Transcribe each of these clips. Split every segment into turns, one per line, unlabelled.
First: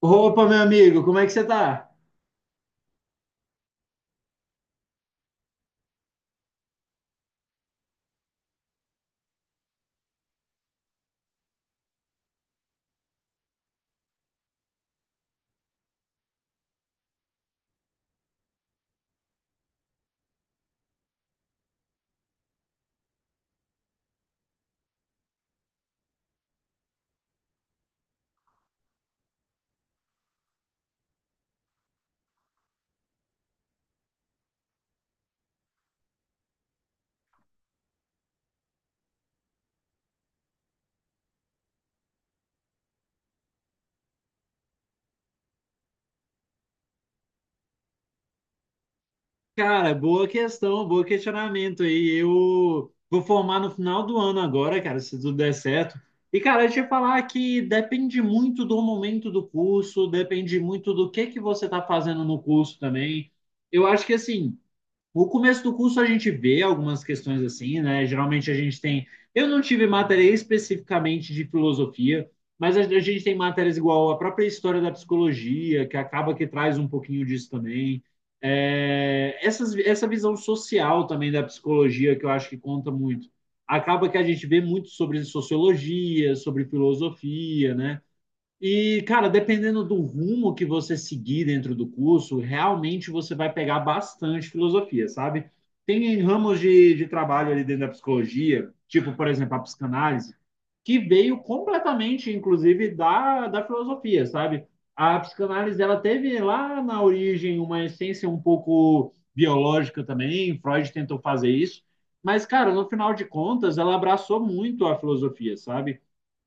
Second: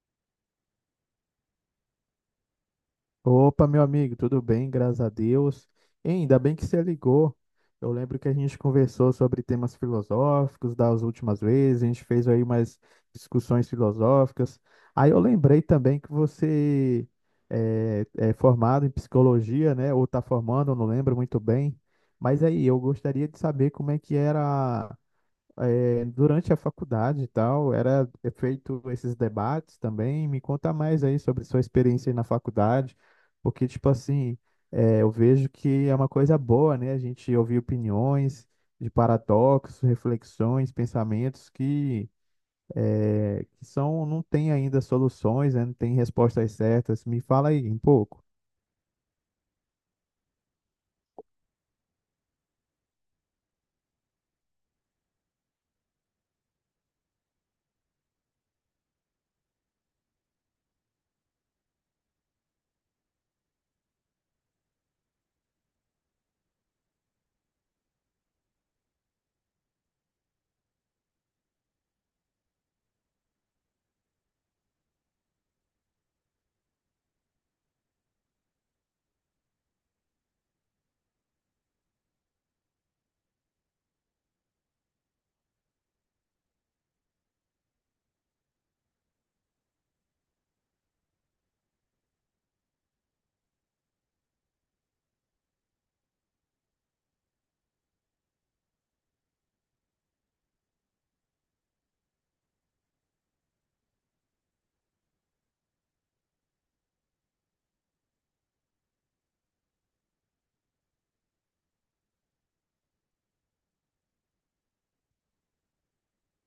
Opa, meu amigo, como é que você tá?
Opa, meu amigo, tudo bem? Graças a Deus. Hein, ainda bem que você ligou. Eu lembro que a gente conversou sobre temas filosóficos das últimas vezes, a gente fez aí umas discussões filosóficas. Aí eu lembrei também que você é formado em psicologia, né? Ou está formando, eu não lembro muito bem. Mas aí, eu gostaria de saber como é que era durante a faculdade e tal, era é feito esses debates também. Me conta mais aí sobre sua experiência aí na faculdade, porque, tipo assim, eu vejo que é uma coisa boa, né? A gente ouvir opiniões de paradoxos, reflexões, pensamentos que, que são, não tem ainda soluções, né? Não tem respostas certas. Me fala aí um pouco.
Cara, boa questão, bom questionamento aí. Eu vou formar no final do ano agora, cara, se tudo der certo. E, cara, deixa eu te falar que depende muito do momento do curso, depende muito do que você tá fazendo no curso também. Eu acho que, assim, no começo do curso a gente vê algumas questões assim, né? Geralmente a gente tem. Eu não tive matéria especificamente de filosofia, mas a gente tem matérias igual a própria história da psicologia, que acaba que traz um pouquinho disso também. É, essa visão social também da psicologia, que eu acho que conta muito. Acaba que a gente vê muito sobre sociologia, sobre filosofia, né? E, cara, dependendo do rumo que você seguir dentro do curso, realmente você vai pegar bastante filosofia, sabe? Tem ramos de trabalho ali dentro da psicologia, tipo, por exemplo, a psicanálise, que veio completamente, inclusive, da filosofia, sabe? A psicanálise, ela teve lá na origem uma essência um pouco biológica também, Freud tentou fazer isso, mas, cara, no final de contas, ela abraçou muito a filosofia, sabe?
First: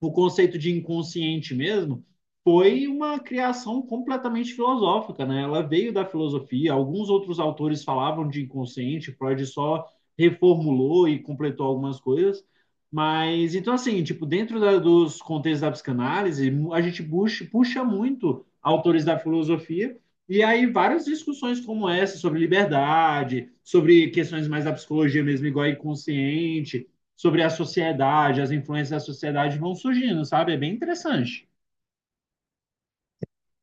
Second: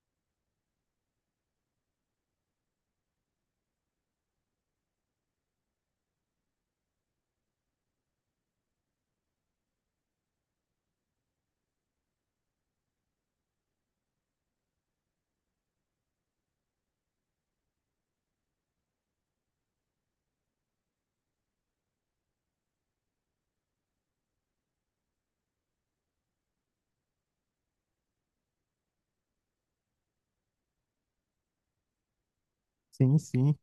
O conceito de inconsciente mesmo foi uma criação completamente filosófica, né? Ela veio da filosofia. Alguns outros autores falavam de inconsciente, Freud só reformulou e completou algumas coisas. Mas então assim, tipo, dentro dos contextos da psicanálise, a gente puxa muito autores da filosofia e aí várias discussões como essa sobre liberdade, sobre questões mais da psicologia mesmo, igual inconsciente, sobre a sociedade, as influências da sociedade vão surgindo, sabe? É bem interessante.
Sim, sim,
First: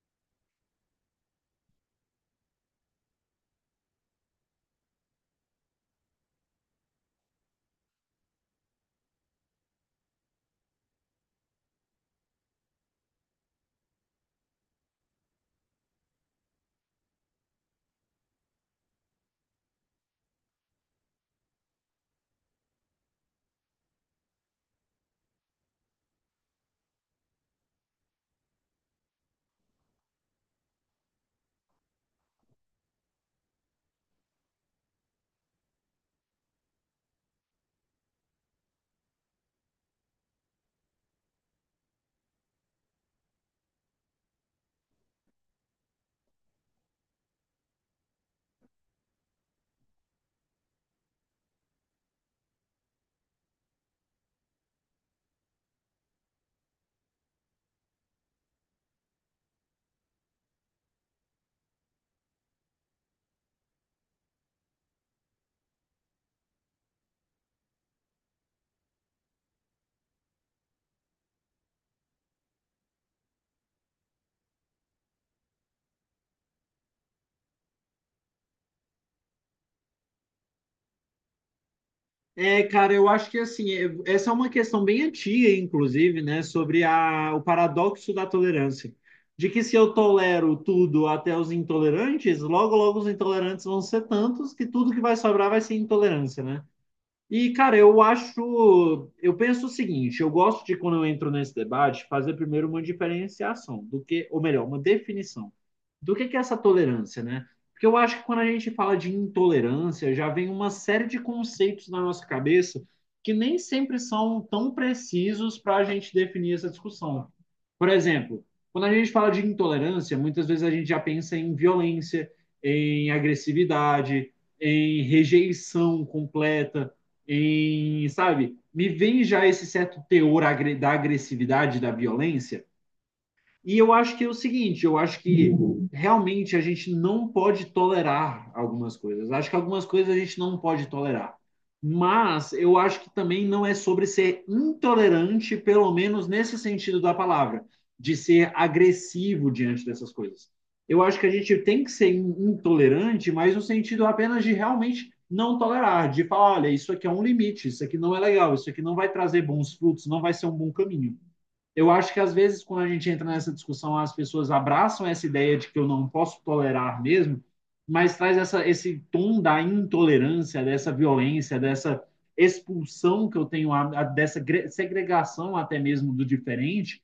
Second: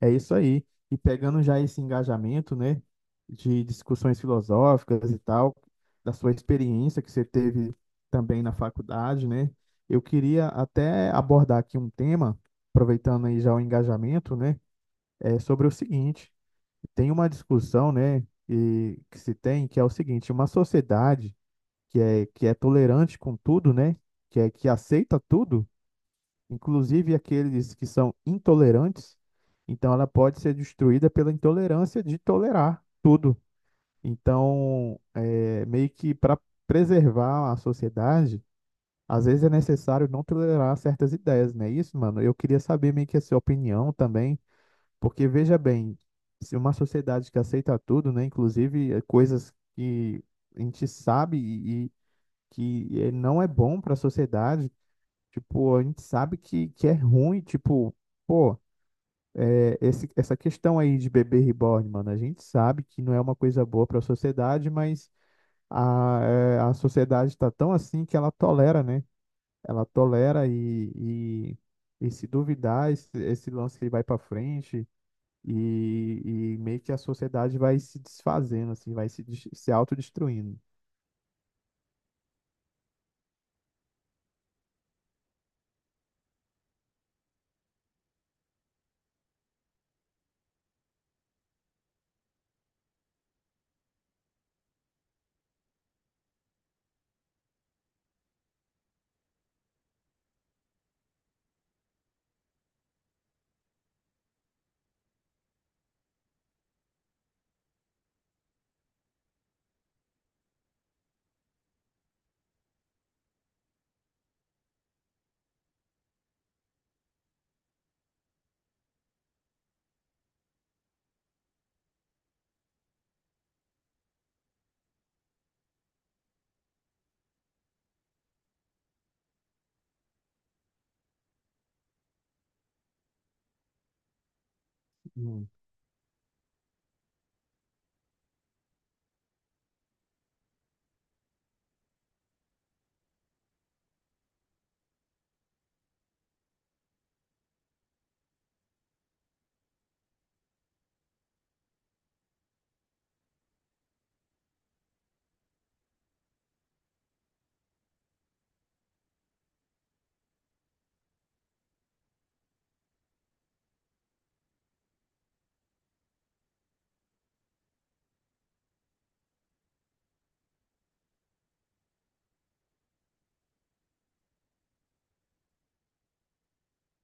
é isso aí. E pegando já esse engajamento, né, de discussões filosóficas e tal, da sua experiência que você teve também na faculdade, né, eu queria até abordar aqui um tema, aproveitando aí já o engajamento, né, é sobre o seguinte: tem uma discussão, né, e que se tem, que é o seguinte, uma sociedade que é tolerante com tudo, né, que é que aceita tudo inclusive aqueles que são intolerantes. Então, ela pode ser destruída pela intolerância de tolerar tudo. Então, é, meio que para preservar a sociedade, às vezes é necessário não tolerar certas ideias, né, isso, mano? Eu queria saber meio que a sua opinião também, porque veja bem, se uma sociedade que aceita tudo, né, inclusive coisas que a gente sabe e que não é bom para a sociedade, tipo, a gente sabe que é ruim, tipo, pô, é, essa questão aí de bebê reborn, mano, a gente sabe que não é uma coisa boa pra sociedade, mas a, é, a sociedade tá tão assim que ela tolera, né? Ela tolera e, e se duvidar, esse lance que vai pra frente e, e meio que a sociedade vai se desfazendo, assim, vai se, se autodestruindo.
É, cara, eu acho que assim, essa é uma questão bem antiga, inclusive, né, sobre o paradoxo da tolerância. De que se eu tolero tudo até os intolerantes, logo os intolerantes vão ser tantos que tudo que vai sobrar vai ser intolerância, né? E, cara, eu acho. Eu penso o seguinte: eu gosto de, quando eu entro nesse debate, fazer primeiro uma diferenciação do que, ou melhor, uma definição do que é essa tolerância, né? Porque eu acho que quando a gente fala de intolerância, já vem uma série de conceitos na nossa cabeça que nem sempre são tão precisos para a gente definir essa discussão. Por exemplo, quando a gente fala de intolerância, muitas vezes a gente já pensa em violência, em agressividade, em rejeição completa em, sabe, me vem já esse certo teor da agressividade, da violência, e eu acho que é o seguinte, eu acho
Hum.
que realmente a gente não pode tolerar algumas coisas. Acho que algumas coisas a gente não pode tolerar. Mas eu acho que também não é sobre ser intolerante, pelo menos nesse sentido da palavra, de ser agressivo diante dessas coisas. Eu acho que a gente tem que ser intolerante, mas no sentido apenas de realmente não tolerar, de falar, olha, isso aqui é um limite, isso aqui não é legal, isso aqui não vai trazer bons frutos, não vai ser um bom caminho. Eu acho que às vezes quando a gente entra nessa discussão, as pessoas abraçam essa ideia de que eu não posso tolerar mesmo, mas traz esse tom da intolerância, dessa violência, dessa expulsão que eu tenho, dessa segregação até mesmo do diferente,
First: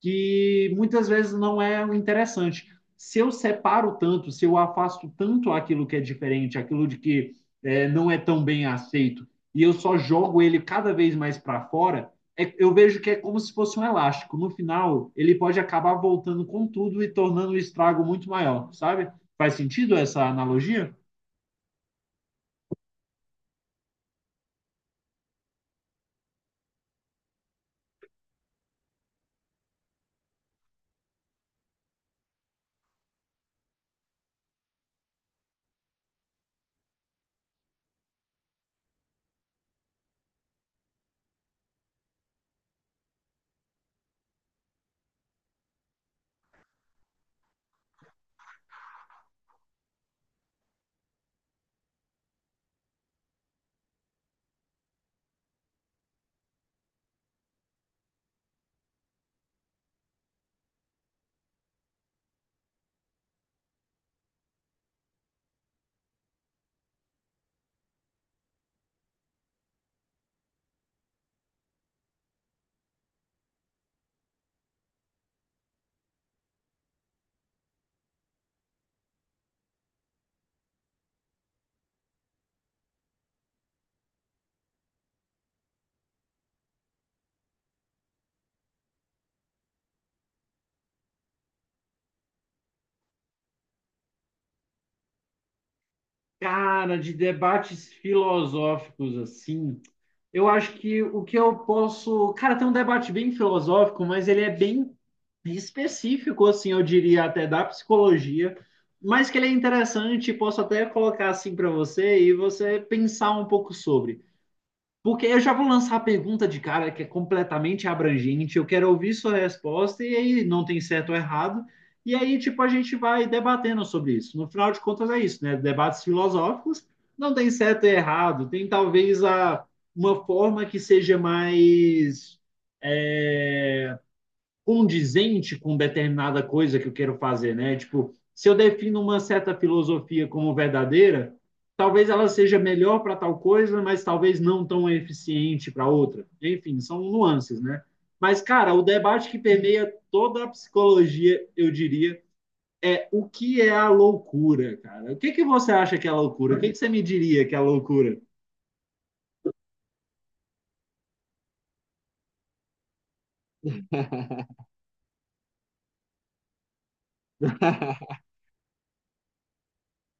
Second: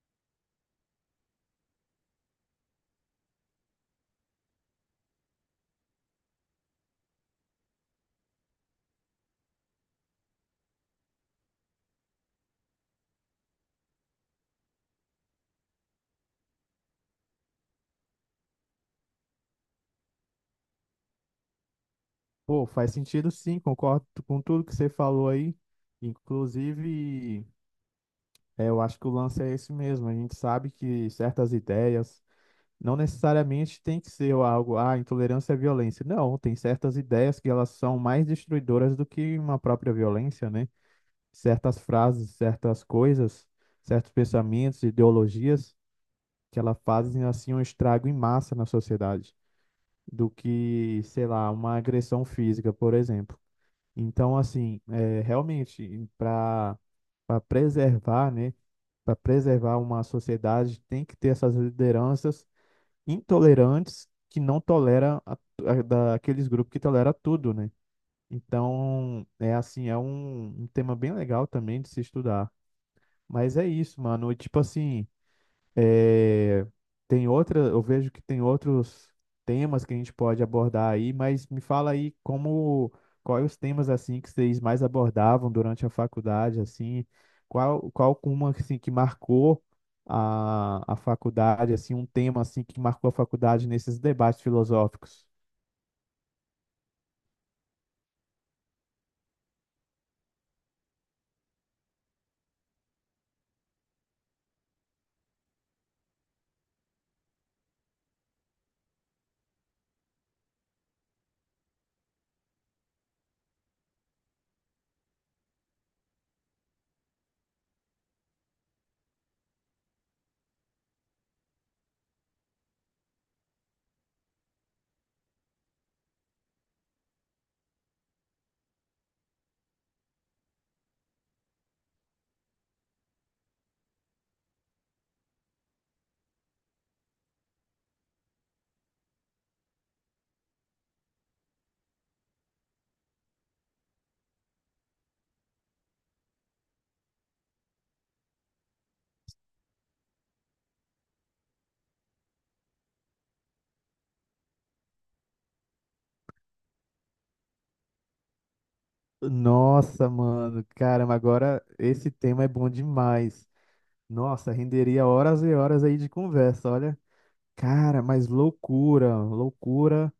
que muitas vezes não é interessante. Se eu separo tanto, se eu afasto tanto aquilo que é diferente, aquilo de que é, não é tão bem aceito, e eu só jogo ele cada vez mais para fora, é, eu vejo que é como se fosse um elástico. No final, ele pode acabar voltando com tudo e tornando o estrago muito maior, sabe? Faz sentido essa analogia?
Pô, faz sentido sim, concordo com tudo que você falou aí, inclusive. É, eu acho que o lance é esse mesmo. A gente sabe que certas ideias não necessariamente tem que ser algo, ah, intolerância é violência. Não, tem certas ideias que elas são mais destruidoras do que uma própria violência, né? Certas frases, certas coisas, certos pensamentos, ideologias que elas fazem assim um estrago em massa na sociedade, do que, sei lá, uma agressão física, por exemplo. Então, assim, é, realmente, para preservar, né, para preservar uma sociedade, tem que ter essas lideranças intolerantes que não toleram daqueles grupos que toleram tudo, né? Então, é assim, é um tema bem legal também de se estudar. Mas é isso, mano. E, tipo assim, é, tem outra, eu vejo que tem outros temas que a gente pode abordar aí, mas me fala aí como, quais os temas assim que vocês mais abordavam durante a faculdade, assim, qual uma assim que marcou a faculdade, assim, um tema assim que marcou a faculdade nesses debates filosóficos?
Cara, de debates filosóficos assim, eu acho que o que eu posso. Cara, tem um debate bem filosófico, mas ele é bem específico, assim, eu diria, até da psicologia, mas que ele é interessante, posso até colocar assim para você e você pensar um pouco sobre. Porque eu já vou lançar a pergunta de cara que é completamente abrangente. Eu quero ouvir sua resposta e aí não tem certo ou errado. E aí, tipo, a gente vai debatendo sobre isso. No final de contas, é isso, né? Debates filosóficos não tem certo e errado. Tem talvez a, uma forma que seja mais é, condizente com determinada coisa que eu quero fazer, né? Tipo, se eu defino uma certa filosofia como verdadeira, talvez ela seja melhor para tal coisa, mas talvez não tão eficiente para outra. Enfim, são nuances, né? Mas, cara, o debate que permeia toda a psicologia, eu diria, é o que é a loucura, cara? O que, que você acha que é a loucura? O que, que você me diria que é a loucura?
Nossa, mano, caramba, agora esse tema é bom demais. Nossa, renderia horas e horas aí de conversa, olha. Cara, mas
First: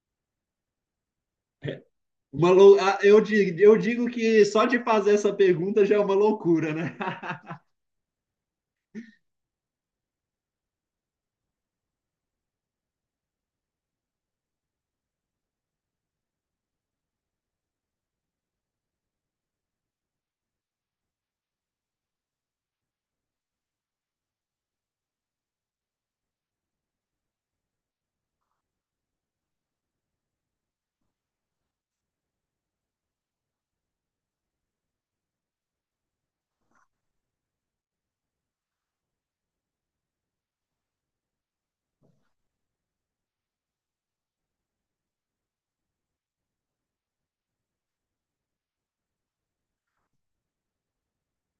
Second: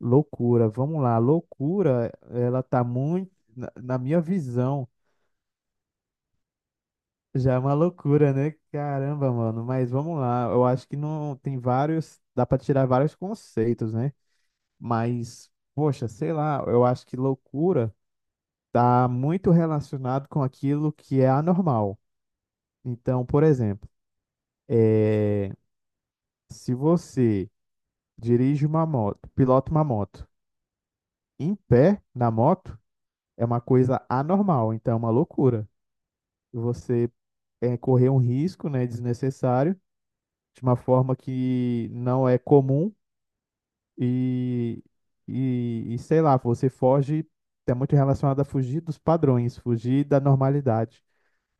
loucura. Vamos lá, loucura,
Uma
ela
lou...
tá muito,
digo, eu
na
digo
minha
que só de
visão,
fazer essa pergunta já é uma loucura, né?
já é uma loucura, né? Caramba, mano, mas vamos lá. Eu acho que não tem vários, dá pra tirar vários conceitos, né? Mas, poxa, sei lá, eu acho que loucura tá muito relacionado com aquilo que é anormal. Então, por exemplo, é, se você dirige uma moto, pilota uma moto em pé na moto, é uma coisa anormal, então é uma loucura. Você é, correr um risco, né, desnecessário, de uma forma que não é comum e, e sei lá, você foge, é muito relacionado a fugir dos padrões, fugir da normalidade.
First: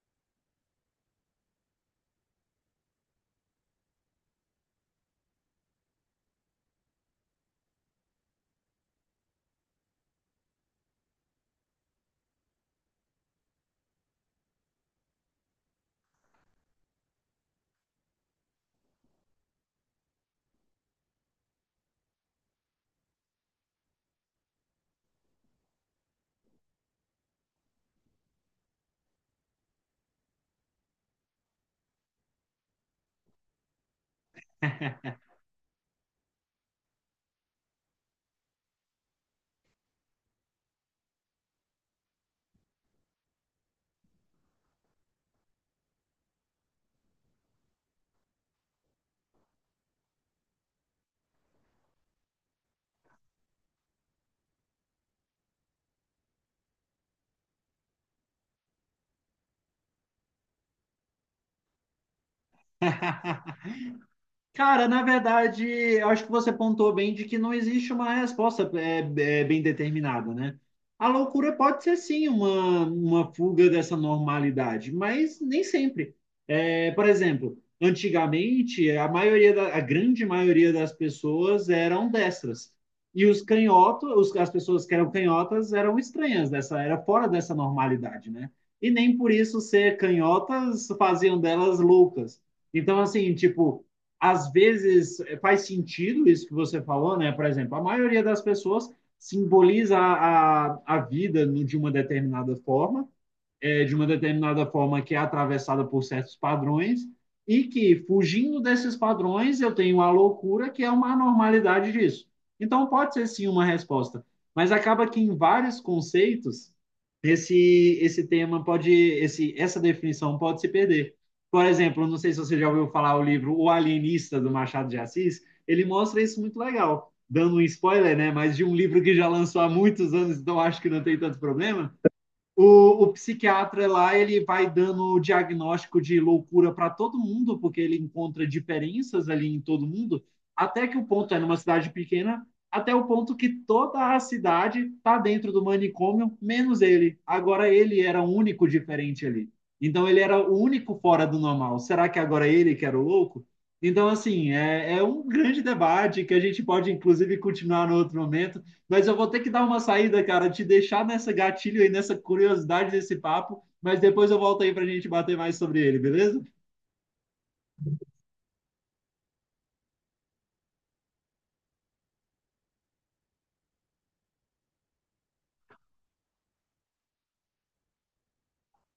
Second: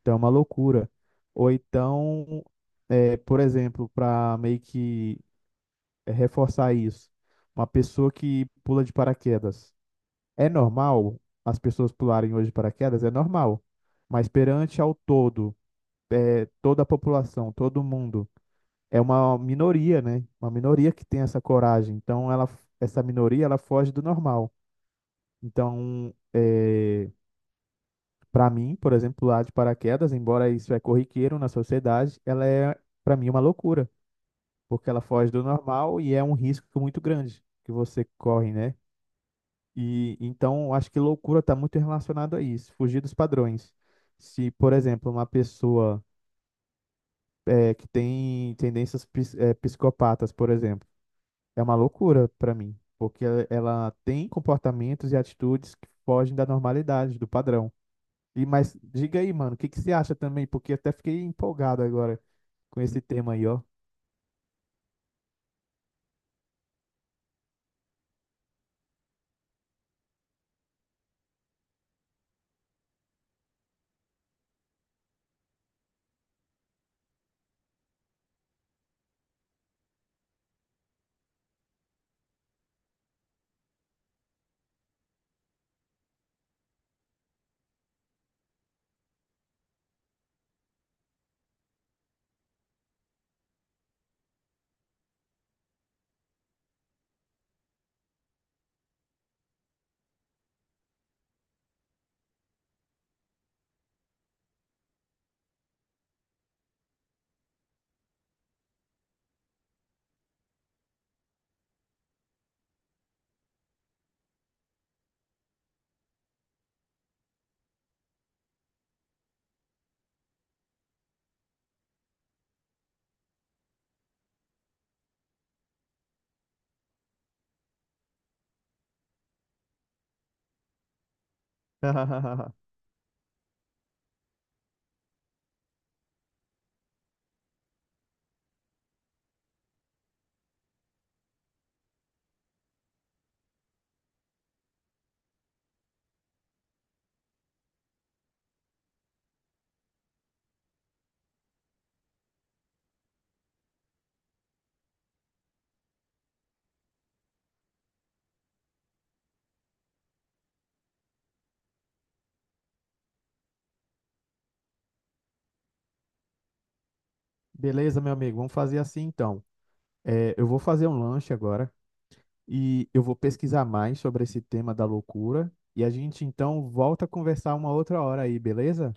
Então é uma loucura. Ou então, é, por exemplo, para meio que é, reforçar isso, uma pessoa que pula de paraquedas. É normal as pessoas pularem hoje de paraquedas? É normal. Mas perante ao todo, é, toda a população, todo mundo, é uma minoria, né? Uma minoria que tem essa coragem. Então, ela, essa minoria, ela foge do normal. Então, é, para mim, por exemplo, pular de paraquedas, embora isso é corriqueiro na sociedade, ela é, para mim, uma loucura. Porque ela foge do normal e é um risco muito grande que você corre, né? E então acho que loucura está muito relacionado a isso, fugir dos padrões. Se, por exemplo, uma pessoa é, que tem tendências psicopatas, por exemplo, é uma loucura para mim, porque ela tem comportamentos e atitudes que fogem da normalidade, do padrão. E mas diga aí, mano, o que que você acha também? Porque até fiquei empolgado agora com esse tema aí, ó.
Cara, na verdade, eu acho que você pontuou bem de que não existe uma resposta bem determinada, né? A loucura pode ser sim uma fuga dessa normalidade, mas nem sempre. É, por exemplo, antigamente, a maioria a grande maioria das pessoas eram destras. E os canhotos, as pessoas que eram canhotas eram estranhas dessa, era fora dessa normalidade, né? E nem por isso ser canhotas faziam delas loucas. Então, assim, tipo às vezes é, faz sentido isso que você falou, né? Por exemplo, a maioria das pessoas simboliza vida de uma determinada forma, é, de uma determinada forma que é atravessada por certos padrões e que, fugindo desses padrões, eu tenho a loucura que é uma anormalidade disso. Então, pode ser sim uma resposta, mas acaba que em vários conceitos esse tema pode esse essa definição pode se perder. Por exemplo, não sei se você já ouviu falar o livro O Alienista do Machado de Assis, ele mostra isso muito legal, dando um spoiler, né, mas de um livro que já lançou há muitos anos, então acho que não tem tanto problema, o psiquiatra lá ele vai dando o diagnóstico de loucura para todo mundo, porque ele encontra diferenças ali em todo mundo, até que o ponto é numa cidade pequena, até o ponto que toda a cidade tá dentro do manicômio, menos ele. Agora ele era o único diferente ali. Então ele era o único fora do normal. Será que agora ele que era o louco? Então, assim, é, é um grande debate que a gente pode, inclusive, continuar no outro momento, mas eu vou ter que dar uma saída, cara, te deixar nessa gatilho aí, nessa curiosidade desse papo, mas depois eu volto aí para a gente bater mais sobre ele, beleza?
Beleza, meu amigo, vamos fazer assim então. É, eu vou fazer um lanche agora. E eu vou pesquisar mais sobre esse tema da loucura e a gente então volta a conversar uma outra hora aí, beleza?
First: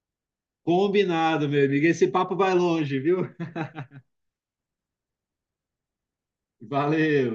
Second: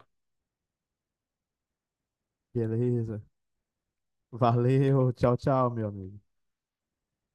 Combinado, meu amigo. Esse papo vai longe,
Beleza.
viu?
Valeu, tchau, tchau, meu amigo.
Valeu!